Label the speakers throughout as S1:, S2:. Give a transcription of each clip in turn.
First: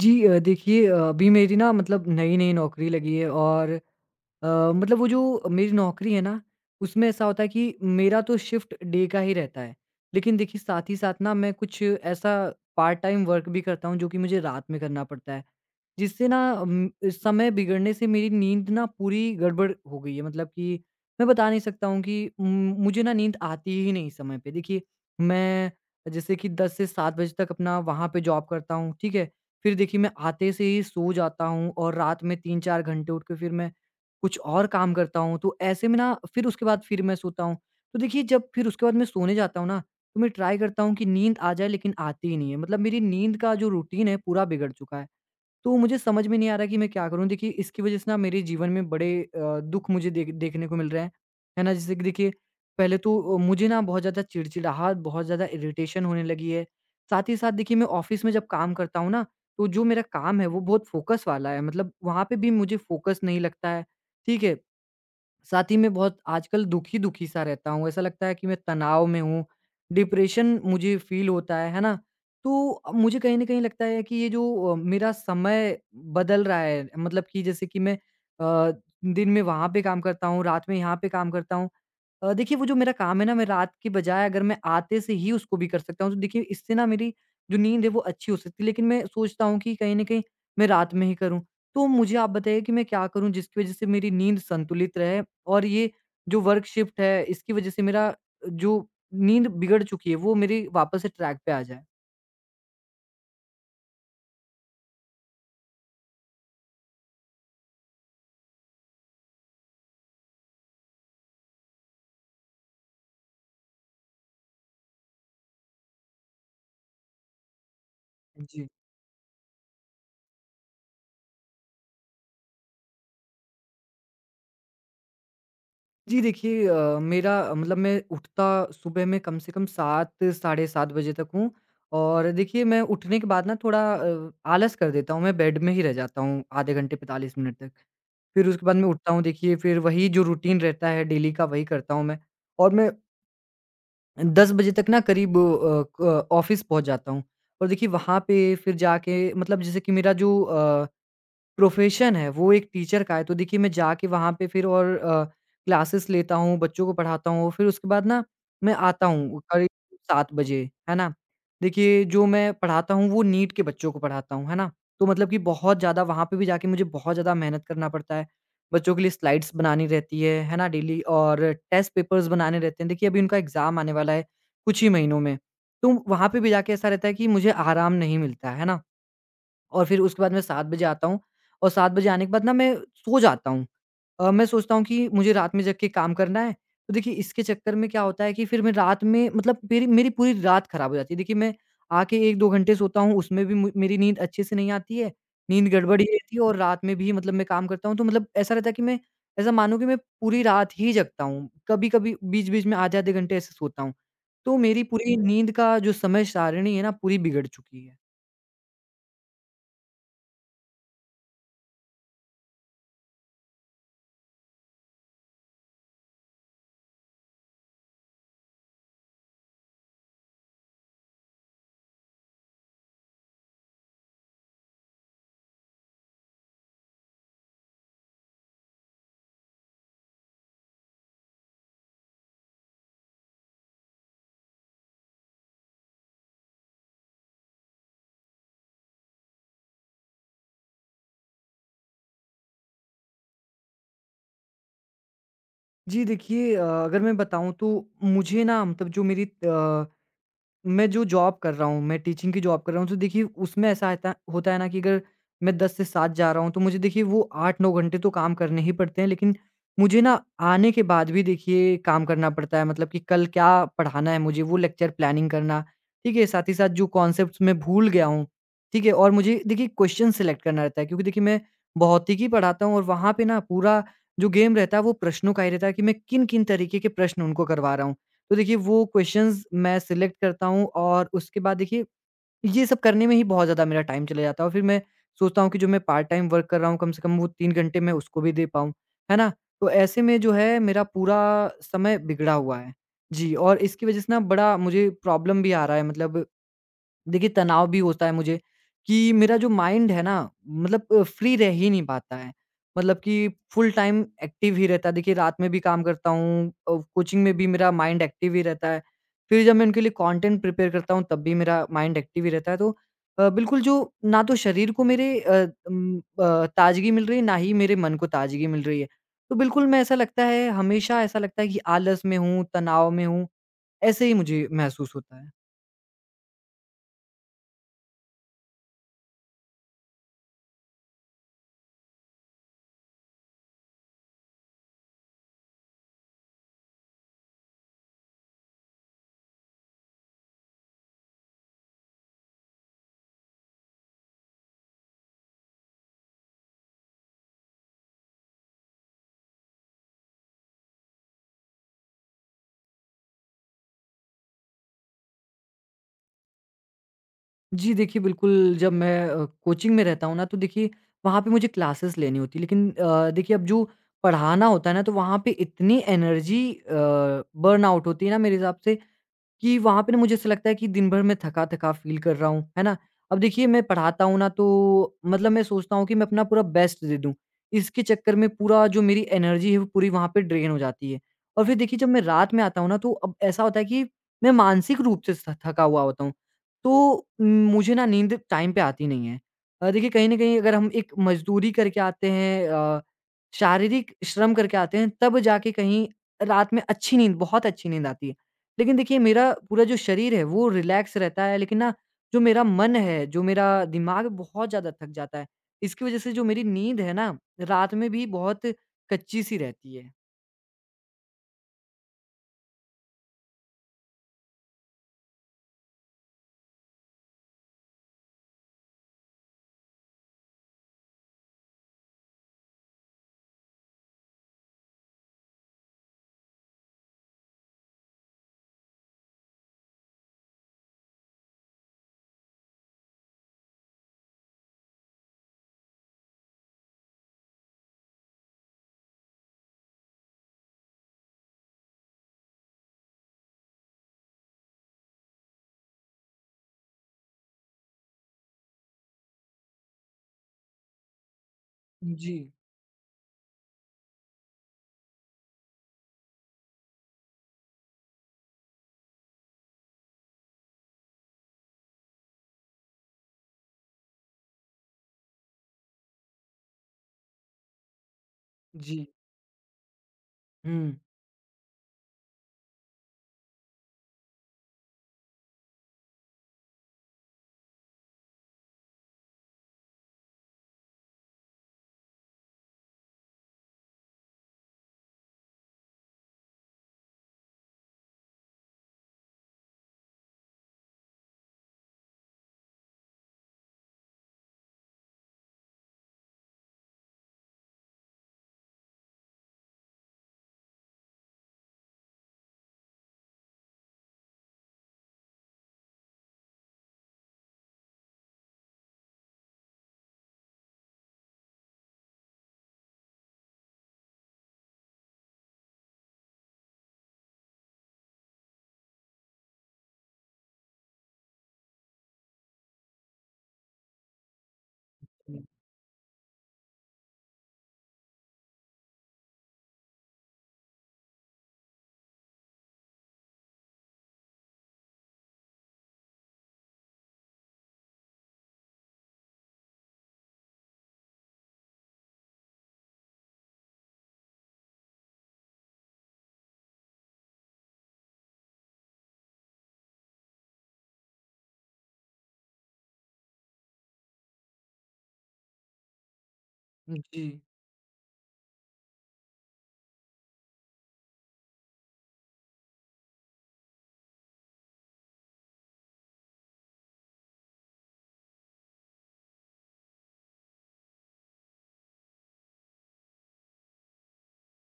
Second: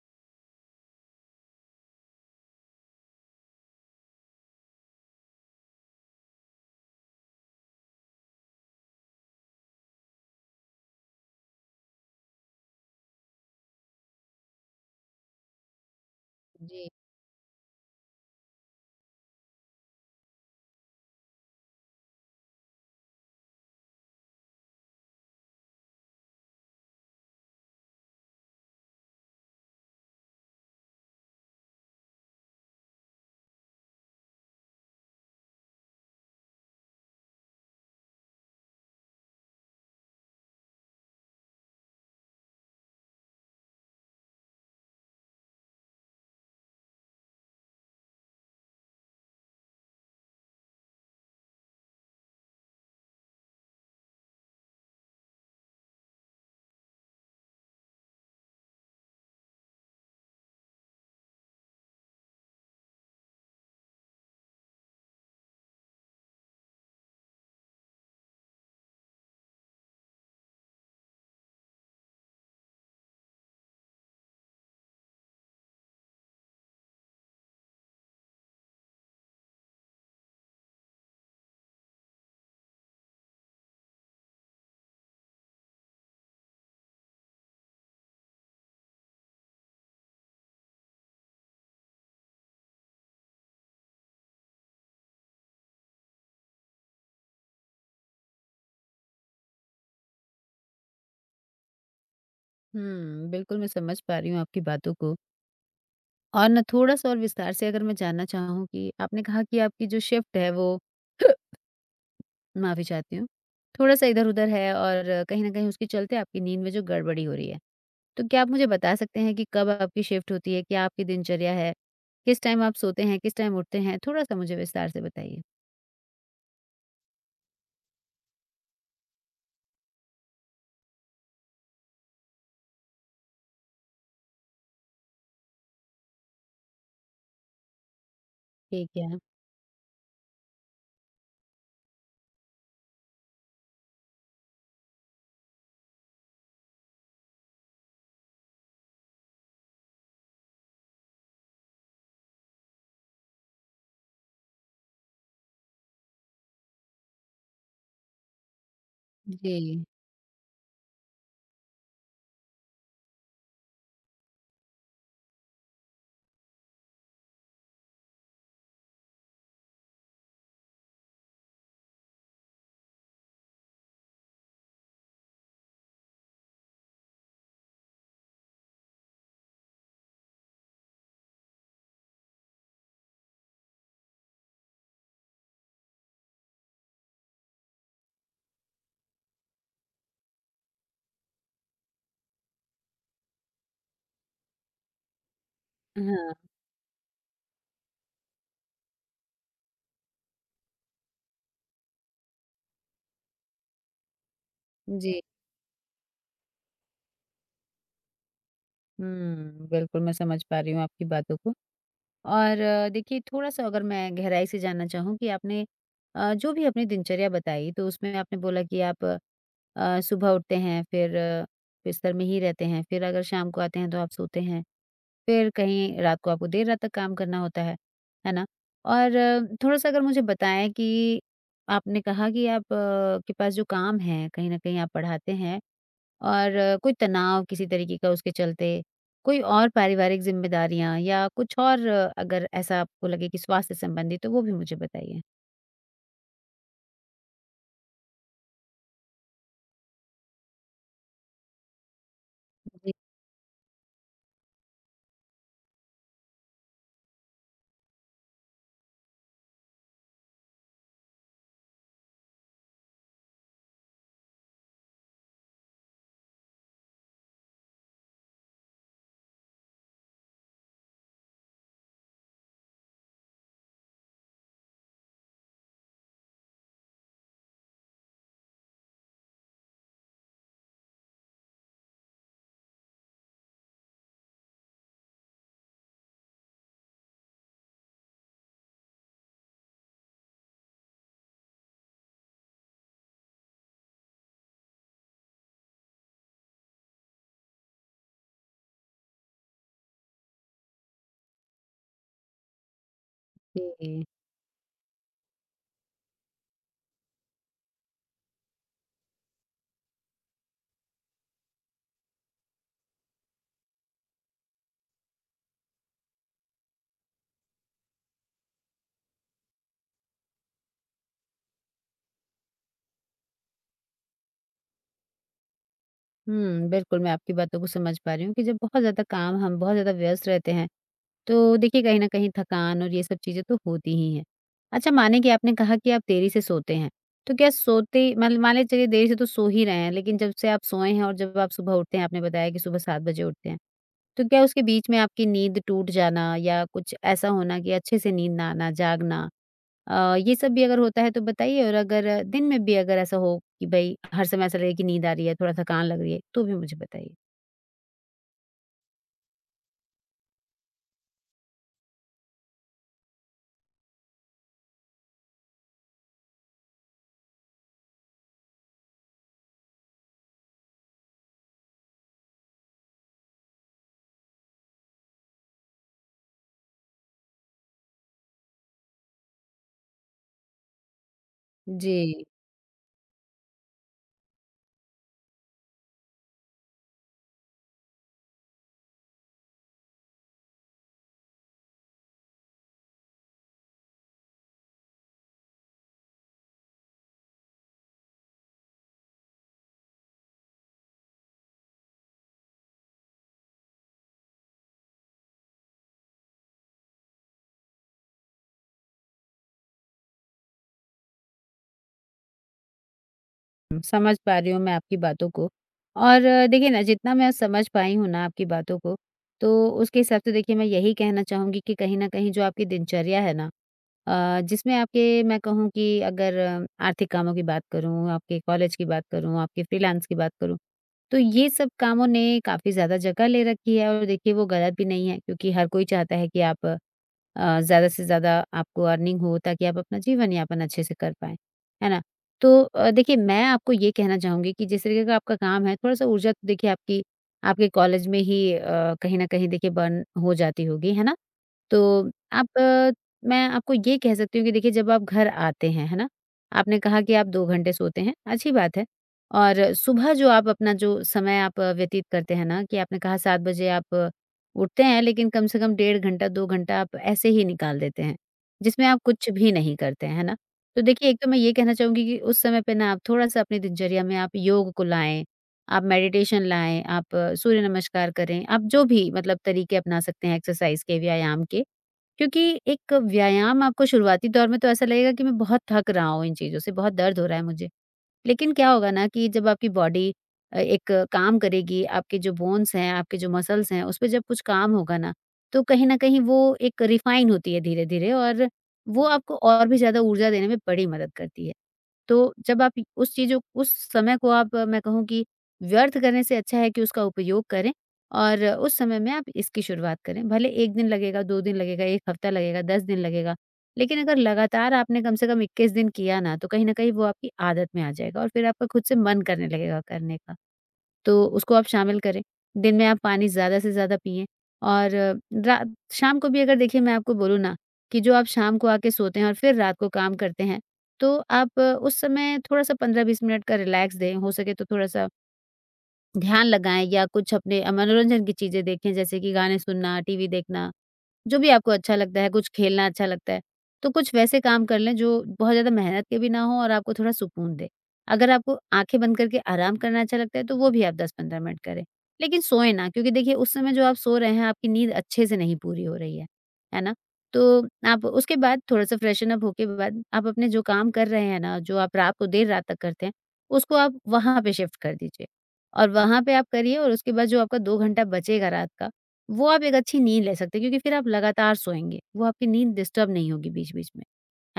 S1: जी, देखिए, अभी मेरी ना मतलब नई-नई नौकरी लगी है और, मतलब वो जो मेरी नौकरी है ना, उसमें ऐसा होता है कि मेरा तो शिफ्ट डे का ही रहता है। लेकिन देखिए साथ ही साथ ना मैं कुछ ऐसा पार्ट टाइम वर्क भी करता हूँ जो कि मुझे रात में करना पड़ता है। जिससे ना इस समय बिगड़ने से मेरी नींद ना पूरी गड़बड़ हो गई है, मतलब कि मैं बता नहीं सकता हूँ कि मुझे ना नींद आती ही नहीं समय पे। देखिए मैं जैसे कि 10 से 7 बजे तक अपना वहाँ पे जॉब करता हूँ, ठीक है? फिर देखिए मैं आते से ही सो जाता हूँ और रात में 3-4 घंटे उठ के फिर मैं कुछ और काम करता हूँ, तो ऐसे में ना फिर उसके बाद फिर मैं सोता हूँ। तो देखिए जब फिर उसके बाद मैं सोने जाता हूँ ना, तो मैं ट्राई करता हूँ कि नींद आ जाए लेकिन आती ही नहीं है। मतलब मेरी नींद का जो रूटीन है पूरा बिगड़ चुका है। तो मुझे समझ में नहीं आ रहा कि मैं क्या करूँ? देखिए इसकी वज़ह से ना मेरे जीवन में बड़े दुःख मुझे देखने को मिल रहे हैं, है ना? जैसे कि देखिए पहले तो मुझे ना बहुत ज़्यादा चिड़चिड़ाहट, बहुत ज़्यादा इरिटेशन होने लगी है। साथ ही साथ देखिए मैं ऑफ़िस में जब काम करता हूँ ना, तो जो मेरा काम है वो बहुत फ़ोकस वाला है, मतलब वहाँ पे भी मुझे फ़ोकस नहीं लगता है, ठीक है? साथ ही मैं बहुत आजकल दुखी-दुखी सा रहता हूँ, ऐसा लगता है कि मैं तनाव में हूँ, डिप्रेशन मुझे फ़ील होता है ना? तो मुझे कहीं न कहीं लगता है कि ये जो मेरा समय बदल रहा है, मतलब कि जैसे कि मैं दिन में वहाँ पे काम करता हूँ, रात में यहाँ पे काम करता हूँ। देखिए वो जो मेरा काम है ना, मैं रात के बजाय अगर मैं आते से ही उसको भी कर सकता हूँ तो देखिए इससे ना मेरी जो नींद है वो अच्छी हो सकती है, लेकिन मैं सोचता हूँ कि कहीं न कहीं मैं रात में ही करूँ। तो मुझे आप बताइए कि मैं क्या करूँ जिसकी वज़ह से मेरी नींद संतुलित रहे और ये जो वर्क शिफ्ट है इसकी वज़ह से मेरा जो नींद बिगड़ चुकी है वो मेरी वापस से ट्रैक पे आ जाए।
S2: हुँ, बिल्कुल मैं समझ पा रही हूँ आपकी बातों को। और ना थोड़ा-सा और विस्तार से अगर मैं जानना चाहूँ कि आपने कहा कि आपकी जो शिफ्ट है वो माफ़ी चाहती हूँ, थोड़ा-सा इधर-उधर है और कहीं न कहीं उसके चलते आपकी नींद में जो गड़बड़ी हो रही है। तो क्या आप
S1: जी।
S2: मुझे बता सकते हैं कि कब आपकी शिफ्ट होती है? क्या आपकी दिनचर्या है? किस टाइम आप सोते हैं? किस टाइम उठते हैं? थोड़ा-सा मुझे विस्तार से बताइए।
S1: जी देखिए, मेरा मतलब मैं उठता सुबह में कम से कम 7 साढ़े 7 बजे तक हूँ, और देखिए मैं उठने के बाद ना थोड़ा आलस कर देता हूँ, मैं बेड में ही रह जाता हूँ आधे घंटे 45 मिनट तक। फिर उसके बाद मैं
S2: ठीक
S1: उठता
S2: है।
S1: हूँ, देखिए फिर वही जो रूटीन रहता है डेली का वही करता हूँ मैं, और मैं 10 बजे तक ना करीब अ, क ऑफ़िस पहुँच जाता हूँ, और देखिए वहाँ पे फिर जाके मतलब जैसे कि मेरा जो प्रोफ़ेशन है, वो एक टीचर का है। तो देखिए मैं जाके वहाँ पे फिर और, क्लासेस लेता हूँ, बच्चों को पढ़ाता हूँ, फिर उसके बाद ना मैं आता हूँ करीब
S2: जी।
S1: 7 बजे, है ना? देखिए जो मैं पढ़ाता हूँ वो नीट के बच्चों को पढ़ाता हूँ, है ना? तो मतलब कि बहुत ज़्यादा वहाँ पे भी जाके मुझे बहुत ज़्यादा मेहनत करना पड़ता है। बच्चों के लिए स्लाइड्स बनानी रहती है ना? डेली, और टेस्ट पेपर्स बनाने रहते हैं। देखिए अभी उनका एग्ज़ाम आने वाला है कुछ ही महीनों में। तो वहाँ पे भी जाके ऐसा रहता है कि मुझे आराम नहीं मिलता है ना? और फिर उसके बाद मैं 7 बजे आता हूँ और 7 बजे आने के बाद ना मैं सो जाता हूँ। मैं सोचता हूँ कि मुझे रात में जग के काम करना है, तो देखिए इसके चक्कर में क्या होता है कि फिर मैं रात में, मतलब मेरी मेरी पूरी रात खराब हो जाती है। देखिए मैं आके 1-2 घंटे सोता हूँ, उसमें भी मु मेरी नींद अच्छे से नहीं आती है, नींद गड़बड़ी
S2: हाँ,
S1: रहती है, और रात में भी मतलब मैं काम करता हूँ, तो मतलब ऐसा रहता है कि मैं ऐसा मानो कि मैं पूरी रात ही जगता हूँ। कभी-कभी बीच-बीच में आधे-आधे घंटे ऐसे सोता हूँ। तो मेरी पूरी
S2: जी।
S1: नींद का जो समय सारिणी है ना पूरी बिगड़ चुकी है।
S2: हुँ, बिल्कुल मैं समझ पा रही हूँ आपकी बातों को। और देखिए थोड़ा-सा अगर मैं गहराई से जानना चाहूँ कि आपने जो भी अपनी दिनचर्या बताई, तो उसमें आपने बोला कि आप सुबह उठते हैं, फिर बिस्तर में ही रहते हैं, फिर अगर शाम को आते हैं तो आप सोते हैं, फिर कहीं रात को आपको देर रात तक काम करना होता है ना? और थोड़ा-सा अगर मुझे बताएँ कि आपने कहा कि आप के पास जो काम है, कहीं न कहीं आप पढ़ाते हैं और कोई तनाव किसी तरीके का उसके चलते, कोई और पारिवारिक ज़िम्मेदारियाँ या कुछ और अगर ऐसा आपको लगे कि स्वास्थ्य संबंधी, तो वो भी मुझे बताइए?
S1: जी देखिए, अगर मैं बताऊँ तो मुझे ना मतलब जो मेरी मैं जो जॉब कर रहा हूँ, मैं टीचिंग की जॉब कर रहा हूँ,
S2: जी,
S1: तो देखिए उसमें ऐसा आता होता है ना कि अगर मैं 10 से 7 जा रहा हूँ, तो मुझे देखिए वो 8-9 घंटे तो काम करने ही पड़ते हैं। लेकिन मुझे ना आने के बाद भी देखिए काम करना पड़ता है, मतलब कि कल क्या पढ़ाना है मुझे, वो लेक्चर प्लानिंग करना, ठीक है? साथ ही साथ जो कॉन्सेप्ट्स मैं भूल गया हूँ, ठीक है? और मुझे देखिए क्वेश्चन सेलेक्ट करना रहता है क्योंकि देखिए मैं भौतिकी पढ़ाता हूँ और वहाँ पे ना पूरा जो गेम रहता है, वो प्रश्नों का ही रहता है कि मैं किन-किन तरीके के प्रश्न उनको करवा रहा हूँ। तो देखिए वो क्वेश्चंस मैं सिलेक्ट करता हूँ और उसके बाद देखिए ये सब करने में ही बहुत ज़्यादा मेरा टाइम चला जाता है, और फिर मैं सोचता हूँ कि जो मैं पार्ट टाइम वर्क कर रहा हूँ कम से कम वो 3 घंटे मैं उसको भी दे पाऊँ, है ना? तो ऐसे में जो है मेरा पूरा समय बिगड़ा हुआ है। जी, और इसकी वजह से ना बड़ा मुझे प्रॉब्लम भी आ रहा है, मतलब देखिए तनाव भी होता है मुझे कि मेरा जो माइंड है ना, मतलब फ्री रह ही नहीं पाता है, मतलब कि फुल टाइम
S2: जी।
S1: एक्टिव ही रहता है, देखिए रात में भी काम करता हूँ, कोचिंग में भी मेरा माइंड एक्टिव ही रहता है, फिर जब मैं उनके लिए कंटेंट प्रिपेयर करता हूँ तब भी मेरा माइंड एक्टिव ही रहता है, तो बिल्कुल जो ना तो शरीर को मेरे ताजगी मिल रही है, ना ही मेरे मन को ताजगी मिल रही है। तो बिल्कुल मैं ऐसा लगता है, हमेशा ऐसा लगता है कि आलस में हूँ, तनाव में हूँ, ऐसे ही मुझे महसूस होता है।
S2: हुँ, बिल्कुल मैं आपकी बातों को समझ पा रही हूँ कि जब बहुत ज़्यादा काम हम बहुत ज़्यादा व्यस्त रहते हैं, तो देखिए कहीं न कहीं थकान और ये सब चीज़ें तो होती ही हैं। अच्छा, माने कि आपने कहा कि आप देरी से सोते हैं, तो क्या सोते मतलब मान लीजिए चलिए देरी से तो सो ही रहे हैं, लेकिन जब से आप सोए हैं और जब आप सुबह उठते हैं, आपने बताया कि सुबह 7 बजे उठते हैं। तो क्या उसके बीच में आपकी नींद टूट जाना या कुछ ऐसा होना कि अच्छे से नींद ना आना, जागना, ये सब भी अगर होता है तो बताइए? और अगर दिन में भी अगर ऐसा हो कि भई हर समय ऐसा लगे कि नींद आ रही है, थोड़ा थकान लग रही है, तो भी मुझे बताइए?
S1: जी देखिए, बिल्कुल जब मैं कोचिंग में रहता हूँ ना, तो देखिए वहाँ पे मुझे क्लासेस लेनी होती है। लेकिन देखिए अब जो पढ़ाना होता है ना, तो वहाँ पे इतनी एनर्जी बर्न आउट होती है ना मेरे हिसाब से कि वहाँ पे ना मुझे ऐसा लगता है कि दिन भर मैं थका-थका फ़ील कर रहा हूँ, है ना? अब देखिए मैं पढ़ाता हूँ ना, तो मतलब मैं सोचता हूँ कि मैं अपना पूरा बेस्ट दे दूँ। इसके चक्कर में पूरा जो मेरी एनर्जी है वो पूरी वहाँ पे ड्रेन हो जाती है। और फिर देखिए जब मैं
S2: जी।
S1: रात में आता हूँ ना, तो अब ऐसा होता है कि मैं मानसिक रूप से थ थका हुआ होता हूँ। तो मुझे ना नींद टाइम पे आती नहीं है। देखिए कहीं न कहीं अगर हम एक मज़दूरी करके आते हैं, शारीरिक श्रम करके आते हैं तब जाके कहीं रात में अच्छी नींद, बहुत अच्छी नींद आती है। लेकिन देखिए मेरा पूरा जो शरीर है वो रिलैक्स रहता है, लेकिन ना जो मेरा मन है, जो मेरा दिमाग बहुत ज़्यादा थक जाता है। इसकी वज़ह से जो मेरी नींद है ना, रात में भी बहुत कच्ची-सी रहती है।
S2: समझ पा रही हूँ मैं आपकी बातों को। और देखिए ना, जितना मैं समझ पाई हूँ ना आपकी बातों को, तो उसके हिसाब से देखिए मैं यही कहना चाहूँगी कि कहीं न कहीं जो आपकी दिनचर्या है ना, जिसमें आपके मैं कहूँ कि अगर आर्थिक कामों की बात करूँ, आपके कॉलेज की बात करूँ, आपके फ्रीलांस की बात करूँ, तो ये सब कामों ने काफ़ी ज़्यादा जगह ले रखी है और देखिए वो गलत भी नहीं है, क्योंकि हर कोई चाहता है कि आप ज़्यादा से ज़्यादा आपको अर्निंग हो ताकि आप अपना जीवन-यापन अच्छे से कर पाएँ, है ना? तो देखिए, मैं आपको ये कहना चाहूँगी कि जिस तरीके का आपका काम है, थोड़ा-सा ऊर्जा तो देखिए आपकी आपके कॉलेज में ही कहीं न कहीं देखिए बर्न हो जाती होगी, है ना? तो
S1: जी।
S2: आप मैं आपको ये कह सकती हूँ कि देखिए जब आप घर आते हैं, है ना? आपने कहा कि आप 2 घंटे सोते हैं, अच्छी बात है। और सुबह जो आप अपना जो समय आप व्यतीत करते हैं ना कि आपने कहा 7 बजे आप उठते हैं, लेकिन कम से कम डेढ़ घंटा, 2 घंटा आप ऐसे ही निकाल देते हैं,
S1: जी, जी।
S2: जिसमें आप कुछ भी नहीं करते हैं, है ना?
S1: हुँ।
S2: तो देखिए, एक तो मैं ये कहना चाहूँगी कि उस समय पे ना आप थोड़ा-सा अपनी दिनचर्या में आप योग को लाएँ, आप मेडिटेशन लाएँ, आप सूर्य नमस्कार करें, आप जो भी मतलब तरीके अपना सकते हैं एक्सरसाइज़ के, व्यायाम के। क्योंकि एक व्यायाम आपको शुरुआती दौर में तो ऐसा लगेगा कि मैं बहुत थक रहा हूँ इन चीज़ों से, बहुत दर्द हो रहा है मुझे। लेकिन क्या होगा ना कि जब आपकी बॉडी एक काम करेगी, आपके जो बोन्स हैं, आपके जो मसल्स हैं, उसपे जब कुछ काम होगा ना, तो कहीं न कहीं वो एक रिफ़ाइन होती है धीरे-धीरे और वो आपको और भी ज़्यादा ऊर्जा देने में बड़ी मदद करती है। तो जब आप उस चीज़ों उस समय को आप मैं कहूँ कि व्यर्थ करने से अच्छा है कि उसका उपयोग करें और उस समय में आप इसकी शुरुआत करें। भले 1 दिन लगेगा, 2 दिन लगेगा, 1 हफ्ता लगेगा, 10 दिन लगेगा, लेकिन अगर लगातार आपने कम से कम 21 दिन किया ना, तो कहीं न कहीं वो आपकी आदत में आ जाएगा और फिर आपका खुद से मन करने लगेगा करने का। तो उसको आप शामिल करें। दिन में आप पानी ज़्यादा से ज़्यादा पिएँ। और
S1: हुँ।
S2: रात शाम को भी अगर देखिए मैं आपको बोलूँ ना कि जो आप शाम को आके सोते हैं और फिर रात को काम करते हैं, तो आप उस समय थोड़ा-सा 15-20 मिनट का रिलैक्स दें। हो सके तो थोड़ा-सा ध्यान लगाएँ या कुछ अपने मनोरंजन की चीज़ें देखें, जैसे कि गाने सुनना, टीवी देखना, जो भी आपको अच्छा लगता है, कुछ खेलना अच्छा लगता है। तो कुछ वैसे काम कर लें जो बहुत ज़्यादा मेहनत के भी ना हों और आपको थोड़ा सुकून दें। अगर आपको आँखें बंद करके आराम करना अच्छा लगता है तो वो भी आप 10-15 मिनट करें। लेकिन सोएँ ना, क्योंकि देखिए उस समय जो आप सो रहे हैं आपकी नींद अच्छे से नहीं पूरी हो रही है। है ना?
S1: जी,
S2: तो आप उसके बाद थोड़ा-सा फ्रेशन अप होके बाद आप अपने जो काम कर रहे हैं ना, जो आप रात को देर रात तक करते हैं, उसको आप वहाँ पे शिफ्ट कर दीजिए। और वहाँ पे आप करिए और उसके बाद जो आपका 2 घंटा बचेगा रात का, वो आप एक अच्छी नींद ले सकते हैं, क्योंकि फिर आप लगातार सोएँगे, वो आपकी नींद डिस्टर्ब नहीं होगी बीच-बीच में,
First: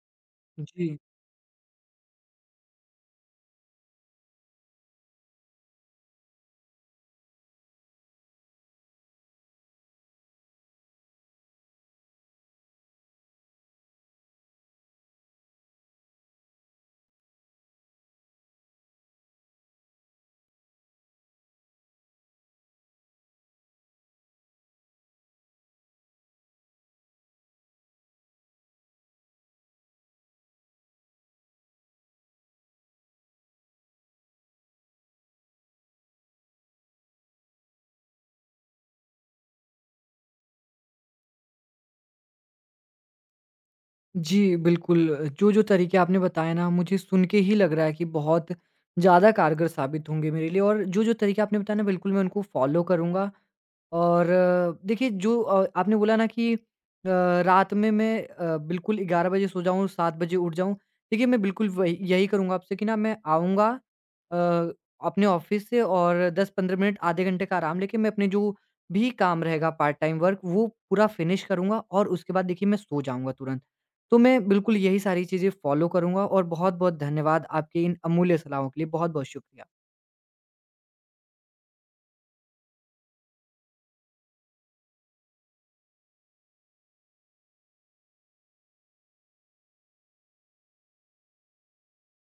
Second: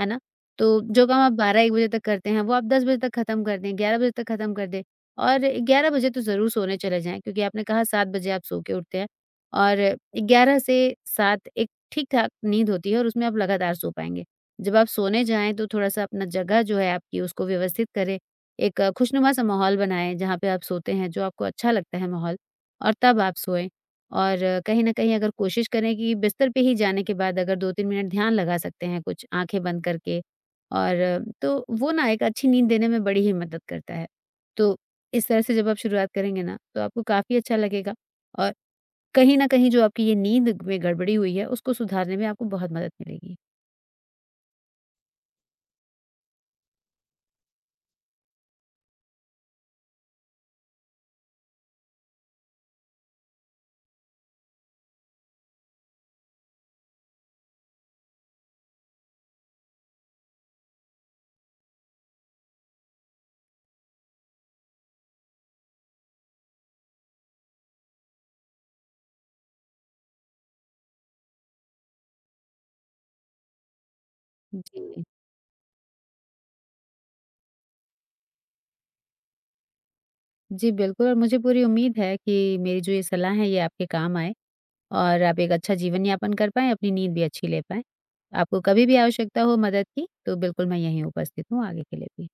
S2: है ना? तो
S1: जी।
S2: जो काम आप 12-1 बजे तक करते हैं, वो आप 10 बजे तक ख़त्म कर दें, 11 बजे तक ख़त्म कर दें और 11 बजे तो ज़रूर सोने चले जाएँ, क्योंकि आपने कहा 7 बजे आप सो के उठते हैं और 11 से 7 एक ठीक-ठाक नींद होती है और उसमें आप लगातार सो पाएँगे। जब आप सोने जाएँ तो थोड़ा-सा अपना जगह जो है आपकी उसको व्यवस्थित करें, एक खुशनुमा सा माहौल बनाएँ जहाँ पे आप सोते हैं, जो आपको अच्छा लगता है माहौल, और तब आप सोएँ। और कहीं न कहीं अगर कोशिश करें कि बिस्तर पे ही जाने के बाद अगर 2-3 मिनट ध्यान लगा सकते हैं कुछ आँखें बंद करके और तो वो ना एक अच्छी नींद देने में बड़ी ही मदद करता है। तो इस तरह से जब आप शुरुआत करेंगे ना, तो आपको काफ़ी अच्छा लगेगा और कहीं न कहीं जो आपकी ये नींद में गड़बड़ी हुई है, उसको सुधारने में आपको बहुत मदद मिलेगी।
S1: जी, बिल्कुल। जो-जो तरीके आपने बताए ना, मुझे सुन के ही लग रहा है कि बहुत ज़्यादा कारगर साबित होंगे मेरे लिए, और जो-जो तरीके आपने बताए ना, बिल्कुल मैं उनको फ़ॉलो करूँगा। और, देखिए जो आपने बोला ना कि, रात में मैं बिल्कुल 11 बजे सो जाऊँ, 7 बजे उठ जाऊँ। देखिए मैं बिल्कुल वही यही करूँगा आपसे कि ना मैं आऊँगा अ, अपने ऑफ़िस से और 10-15 मिनट आधे घंटे का आराम लेके मैं अपने जो भी काम रहेगा पार्ट टाइम वर्क वो पूरा फ़िनिश करूँगा और उसके बाद देखिए मैं सो जाऊँगा तुरंत। तो मैं बिल्कुल यही
S2: जी।
S1: सारी चीज़ें फ़ॉलो करूँगा और बहुत-बहुत धन्यवाद आपकी इन अमूल्य सलाहों के लिए। बहुत-बहुत शुक्रिया।
S2: जी, बिल्कुल। और मुझे पूरी उम्मीद है कि मेरी जो ये सलाह है, ये आपके काम आएँ। और आप एक अच्छा जीवन-यापन कर पाएँ, अपनी नींद भी अच्छी ले पाएँ। आपको कभी भी आवश्यकता हो मदद की, तो बिल्कुल मैं यहीं उपस्थित हूँ आगे के लिए भी।